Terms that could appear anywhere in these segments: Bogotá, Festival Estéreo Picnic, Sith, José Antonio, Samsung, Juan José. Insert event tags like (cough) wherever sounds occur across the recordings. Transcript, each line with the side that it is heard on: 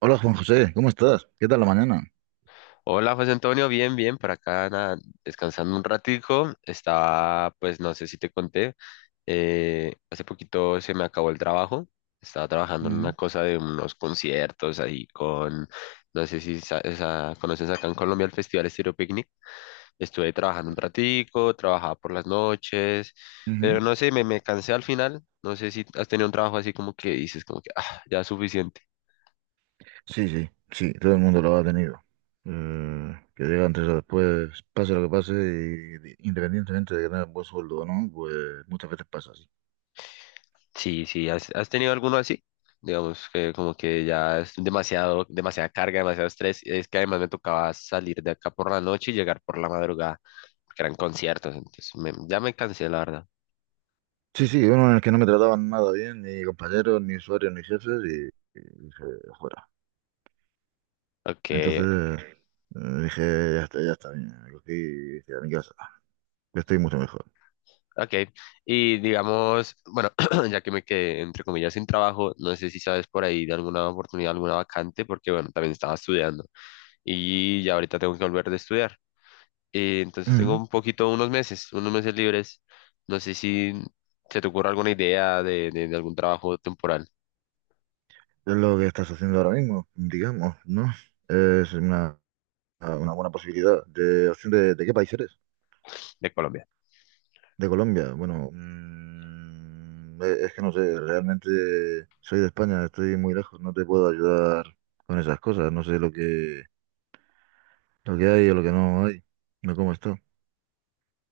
right: Hola Juan José, ¿cómo estás? ¿Qué tal la mañana?
left: Hola José Antonio, bien, bien, por acá nada, descansando un ratico, estaba, pues no sé si te conté, hace poquito se me acabó el trabajo, estaba trabajando en una
right: Ujú,
left: cosa de unos conciertos ahí con, no sé si conoces acá en Colombia el Festival Estéreo Picnic, estuve trabajando un ratico, trabajaba por las noches, pero
right: ujú.
left: no sé, me cansé al final, no sé si has tenido un trabajo así como que dices, como que, ah, ya es suficiente.
right: Sí, sí, sí, todo el mundo lo ha tenido. Que llega antes o después, pase lo que pase, y independientemente de que tengas buen sueldo o no, pues muchas veces pasa así.
left: Sí, sí, ¿has tenido alguno así? Digamos que como que ya es demasiado, demasiada carga, demasiado estrés. Es que además me tocaba salir de acá por la noche y llegar por la madrugada, porque eran conciertos, entonces ya me cansé, la verdad.
right: Sí, sí, uno en el que no me trataban nada bien, ni compañeros, ni usuarios, ni jefes, y dije, fuera.
left: Ok,
right: Entonces dije, ya está bien, me cogí y dije, a mi casa, que estoy mucho mejor.
left: ok, y digamos, bueno, (clears throat) ya que me quedé entre comillas sin trabajo, no sé si sabes por ahí de alguna oportunidad, alguna vacante, porque bueno, también estaba estudiando y ya ahorita tengo que volver de estudiar. Entonces tengo
right: Ujú.
left: un poquito, unos meses libres. No sé si se te ocurre alguna idea de algún trabajo temporal
right: Es lo que estás haciendo ahora mismo, digamos, ¿no? Es una... Ah, una buena posibilidad. De, opción ¿de qué país eres?
left: de Colombia.
right: De Colombia. Bueno, es que no sé, realmente soy de España, estoy muy lejos, no te puedo ayudar con esas cosas, no sé lo que hay o lo que no hay, no cómo está.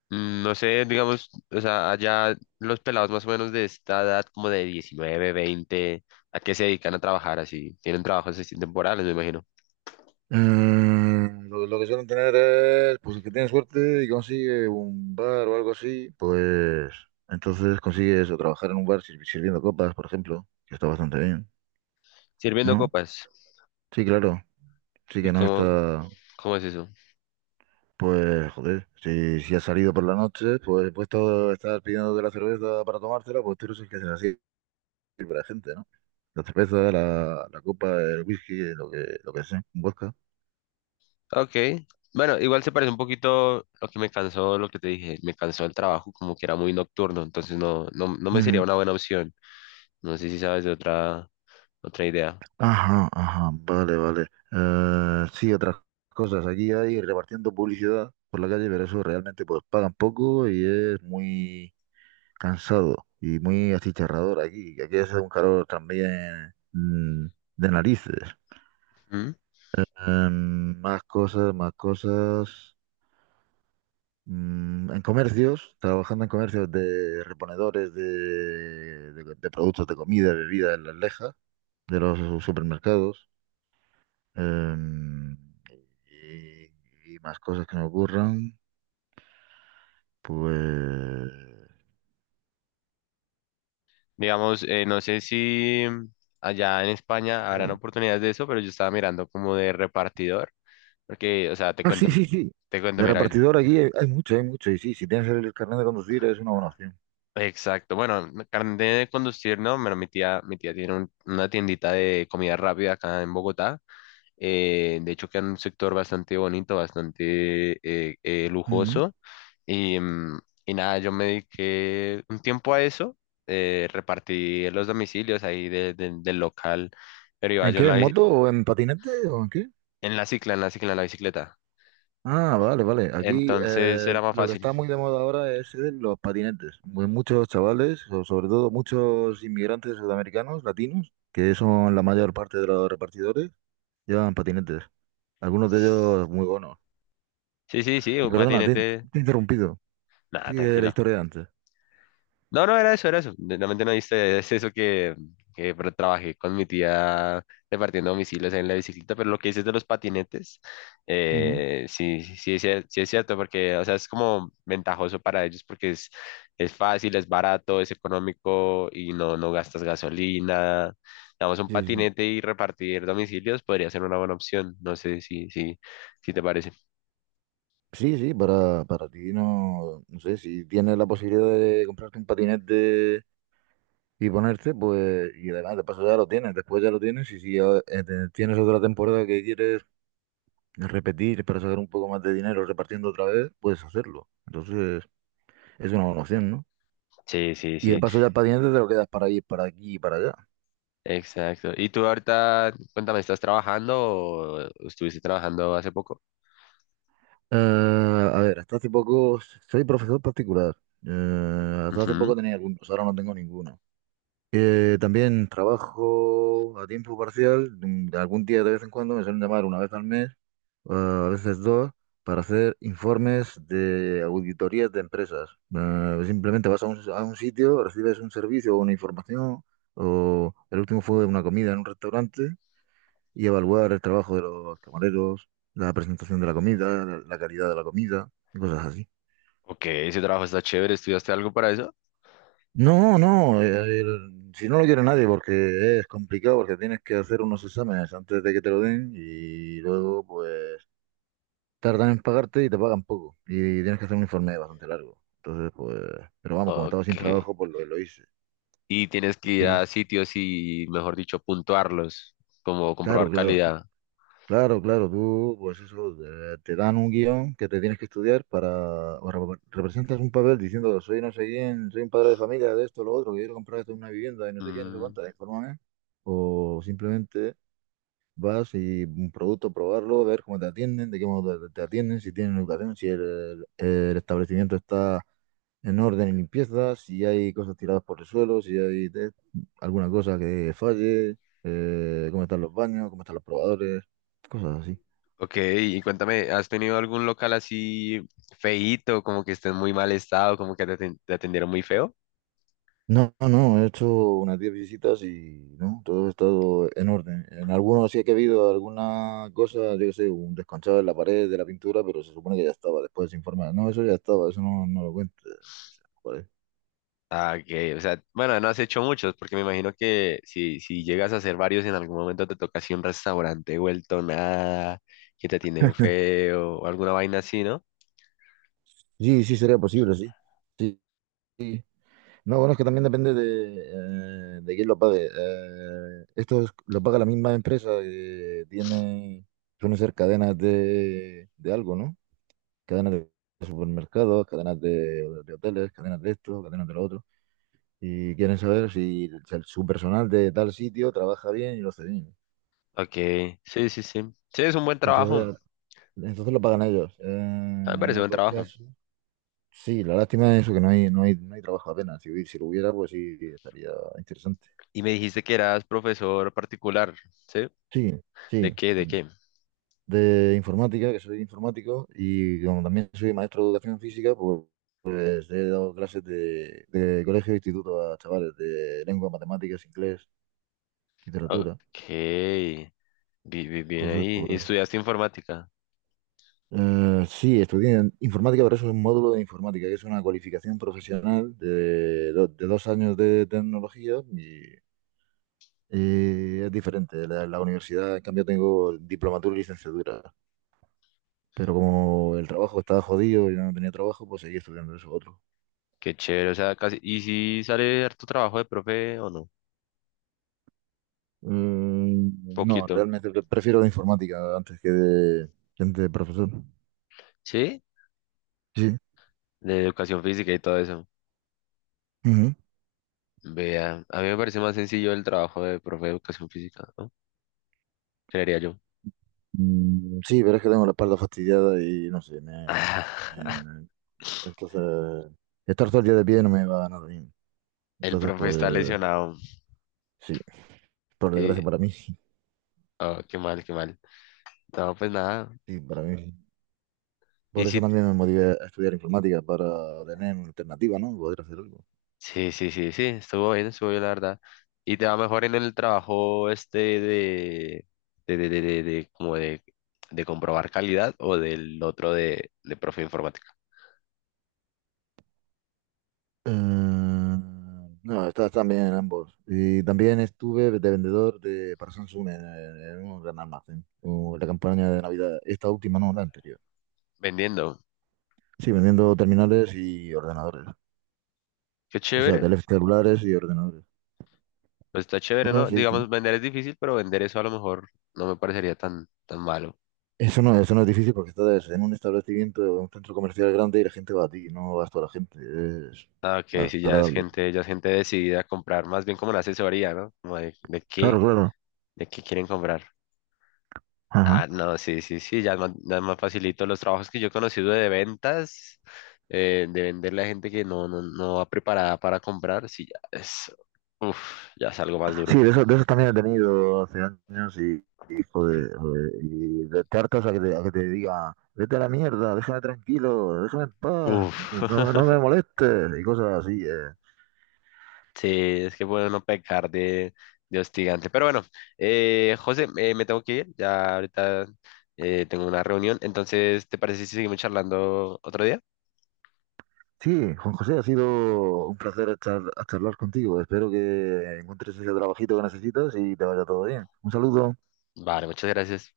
left: Mm, no sé, digamos, o sea, allá los pelados más o menos de esta edad, como de 19 20, ¿a qué se dedican a trabajar así? Tienen trabajos así temporales, me imagino.
right: Eh, lo que suelen tener es, pues el que tiene suerte y consigue un bar o algo así, pues entonces consigue eso, trabajar en un bar sirviendo copas, por ejemplo, que está bastante bien,
left: Sirviendo
right: ¿no?
left: copas.
right: Sí, claro, sí
left: ¿Y
right: que no
left: cómo,
right: está.
left: cómo es eso?
right: Pues, joder, si has salido por la noche, pues puesto a estar pidiendo de la cerveza para tomártela, pues tú eres el que se la sirve a la gente, ¿no? La cerveza, la copa, el whisky, lo que sea, un vodka.
left: Ok. Bueno, igual se parece un poquito lo que me cansó, lo que te dije, me cansó el trabajo, como que era muy nocturno, entonces no me sería
right: Ujú.
left: una buena opción. No sé si sabes de otra idea.
right: Ajá, ajá, vale, vale. Sí, otras cosas. Aquí hay repartiendo publicidad por la calle, pero eso realmente pues pagan poco y es muy cansado y muy achicharrador aquí. Aquí hace un calor también, de narices.
left: ¿Mm?
right: Más cosas, más cosas. Mm, en comercios, trabajando en comercios de reponedores de, de productos de comida, bebida en las lejas de los supermercados. Em, y, y más cosas que me ocurran, pues...
left: Digamos, no sé si allá en España habrán
right: bien. (laughs)
left: oportunidades de eso, pero yo estaba mirando como de repartidor, porque, o sea, te
right: Ah, sí,
left: cuento,
right: sí, sí.
left: te cuento,
right: De
left: mira,
right: repartidor aquí hay, hay mucho, hay mucho. Y sí, si tienes el carnet de conducir es una buena opción.
left: exacto, bueno, carnet de conducir, ¿no? Pero mi tía tiene una tiendita de comida rápida acá en Bogotá. De hecho, queda en un sector bastante bonito, bastante
right: Ujú.
left: lujoso. Y, mm, y nada, yo me dediqué un tiempo a eso. Repartí los domicilios ahí del local, pero iba
right: ¿En
left: yo
right: qué? ¿En moto o en patinete o en qué?
left: en la cicla, en la bicicleta.
right: Ah, vale, vale. Aquí
left: Entonces era más
right: lo que
left: fácil.
right: está muy de moda ahora es, los patinetes. Muchos chavales, o sobre todo muchos inmigrantes sudamericanos, latinos, que son la mayor parte de los repartidores, llevan patinetes. Algunos de ellos muy buenos.
left: Sí, sí, sí,
right: Y
left: un
right: perdona, te,
left: patinete.
right: te he interrumpido.
left: Nada,
right: Sigue la
left: tranquilo.
right: historia de antes.
left: No, no, era eso, era eso. Realmente no viste, es eso que, trabajé con mi tía repartiendo domicilios en la bicicleta, pero lo que dices de los patinetes,
right: Ujú.
left: sí, sí, sí es cierto, porque, o sea, es como ventajoso para ellos porque es fácil, es barato, es económico y no gastas gasolina. Damos un
right: Sí, sí.
left: patinete y repartir domicilios podría ser una buena opción, no sé si te parece.
right: Sí, sí, para ti no, no sé, si tienes la posibilidad de comprarte un patinete y ponerte, pues, y además de paso ya lo tienes, después ya lo tienes, y si tienes otra temporada que quieres repetir para sacar un poco más de dinero repartiendo otra vez, puedes hacerlo. Entonces, es una buena opción, ¿no?
left: Sí, sí,
right: Y de
left: sí,
right: paso ya el patinete te lo quedas para ir para aquí y para allá.
left: exacto. ¿Y tú ahorita, cuéntame, estás trabajando o estuviste trabajando hace poco?
right: A ver, hasta hace poco soy profesor particular. Hasta hace
left: Ujú.
right: poco tenía algunos, ahora no tengo ninguno. También trabajo a tiempo parcial. Algún día de vez en cuando me suelen llamar una vez al mes, a veces dos, para hacer informes de auditorías de empresas. Simplemente vas a un sitio, recibes un servicio o una información, o el último fue una comida en un restaurante, y evaluar el trabajo de los camareros, la presentación de la comida, la calidad de la comida, y cosas así.
left: Ok, ese trabajo está chévere. ¿Estudiaste algo para eso?
right: No, no, si no lo quiere nadie porque es complicado, porque tienes que hacer unos exámenes antes de que te lo den y luego pues tardan en pagarte y te pagan poco. Y tienes que hacer un informe bastante largo. Entonces, pues, pero vamos, como estaba
left: Ok.
right: sin trabajo, pues lo hice.
left: Y tienes que ir
right: Y
left: a sitios y, mejor dicho, puntuarlos, como
right: claro,
left: comprobar
right: claro,
left: calidad.
right: claro, claro, tú, pues eso, te dan un guión que te tienes que estudiar para, o representas un papel diciendo, soy no sé quién, soy un padre de familia, de esto, lo otro, que quiero comprar esto, una vivienda y no sé qué, no sé
left: Mm,
right: cuánta, infórmame. O simplemente vas y un producto, probarlo, ver cómo te atienden, de qué modo te atienden, si tienen educación, si el establecimiento está en orden y limpieza, si hay cosas tiradas por el suelo, si hay alguna cosa que falle, cómo están los baños, cómo están los probadores, cosas así.
left: ok, y cuéntame, ¿has tenido algún local así feíto, como que esté en muy mal estado, como que te atendieron muy feo?
right: No, no, no, he hecho unas 10 visitas y no, todo ha estado en orden. En algunos sí que ha habido alguna cosa, yo qué sé, un desconchado en la pared de la pintura, pero se supone que ya estaba después se informa. No, eso ya estaba, eso no, no lo cuento. Joder.
left: Ah, ok, o sea, bueno, no has hecho muchos, porque me imagino que si llegas a hacer varios, en algún momento te toca así un restaurante vuelto nada, que te atienden feo, o alguna vaina así, ¿no?
right: Sí, sí, sería posible, sí. Sí, no, bueno, es que también depende de quién lo pague. Lo paga la misma empresa que tiene, suelen ser cadenas de algo, ¿no? Cadenas de supermercados, cadenas de hoteles, cadenas de esto, cadenas de lo otro. Y quieren saber si, su personal de tal sitio trabaja bien y lo hace bien.
left: Ok, sí, sí, sí. Sí, es un buen trabajo, a
right: Entonces, entonces lo pagan ellos.
left: mí me
right: En
left: parece buen
right: otros
left: trabajo.
right: casos, sí, la lástima es eso, que no hay, no hay, no hay trabajo apenas. Si, si lo hubiera, pues sí, estaría interesante.
left: Y me dijiste que eras profesor particular, ¿sí?
right: Sí,
left: ¿De
right: sí.
left: qué, de qué?
right: De informática, que soy informático, y como también soy maestro de educación física, pues, pues he dado clases de colegio e instituto a chavales de lengua, matemáticas, inglés, literatura.
left: Ok, bien
right: Entonces,
left: ahí. ¿Y
right: pues
left: estudiaste informática?
right: sí, estudié en informática, pero eso es un módulo de informática, que es una cualificación profesional de, de 2 años de tecnología y es diferente. La universidad, en cambio, tengo diplomatura y licenciatura. Pero como el trabajo estaba jodido y no tenía trabajo, pues seguí estudiando eso otro.
left: Qué chévere, o sea, casi. ¿Y si sale tu trabajo de profe o no?
right: Mm, no,
left: Poquito.
right: realmente prefiero la informática antes que de profesor.
left: ¿Sí?
right: Sí.
left: De educación física y todo eso.
right: Ujú.
left: Vea, a mí me parece más sencillo el trabajo de profe de educación física, ¿no? Creería yo.
right: Mm, sí, pero es que tengo la espalda fastidiada y no sé, me,
left: (laughs)
right: me- entonces estar todo el día de pie no me va a nada bien.
left: El
right: Entonces,
left: profe está
right: pues
left: lesionado.
right: sí, por desgracia
left: Y,
right: para mí, (laughs)
left: oh, qué mal, qué mal. No, pues nada.
right: sí, para mí. Sí.
left: Y
right: Por eso
left: sí,
right: también me motivé a estudiar informática, para tener una alternativa, ¿no? Poder hacer algo.
left: sí, sí, sí, sí, estuvo bien, la verdad. Y te va mejor en el trabajo este como de comprobar calidad o del otro de profe de informática.
right: Eh, no, estas también en ambos. Y también estuve de vendedor de, para Samsung en un gran almacén, o la campaña de Navidad, esta última, no, la anterior.
left: Vendiendo.
right: Sí, vendiendo terminales y ordenadores.
left: Qué
right: O sea,
left: chévere.
right: teléfonos celulares y ordenadores.
left: Pues está chévere,
right: Bueno,
left: ¿no?
right: sí, sí.
left: Digamos, vender es difícil, pero vender eso a lo mejor no me parecería tan, tan malo.
right: Eso no es difícil porque estás en un establecimiento, en un centro comercial grande y la gente va a ti, no vas tú a la gente. Es
left: Ah, ok, sí,
right: agradable.
left: ya es gente decidida a comprar, más bien como una asesoría, ¿no? Como de qué,
right: Claro, claro.
left: quieren comprar.
right: Ajá.
left: Ah, no, sí, sí, sí, ya es más facilito. Los trabajos que yo he conocido de ventas, de venderle a gente que no va preparada para comprar, sí, ya es, uf, ya es algo más
right: Sí,
left: duro.
right: de esos también he tenido hace años y, joder, joder, y de te hartas a que te diga, vete a la mierda, déjame tranquilo, déjame en paz,
left: Uf,
right: no, no
left: (laughs)
right: me molestes y cosas así.
left: sí, es que puede uno pecar de hostigante. Pero bueno, José, me tengo que ir, ya ahorita tengo una reunión, entonces, ¿te parece si seguimos charlando otro día?
right: Sí, Juan José, ha sido un placer a charlar contigo. Espero que encuentres ese trabajito que necesitas y te vaya todo bien. Un saludo.
left: Vale, muchas gracias.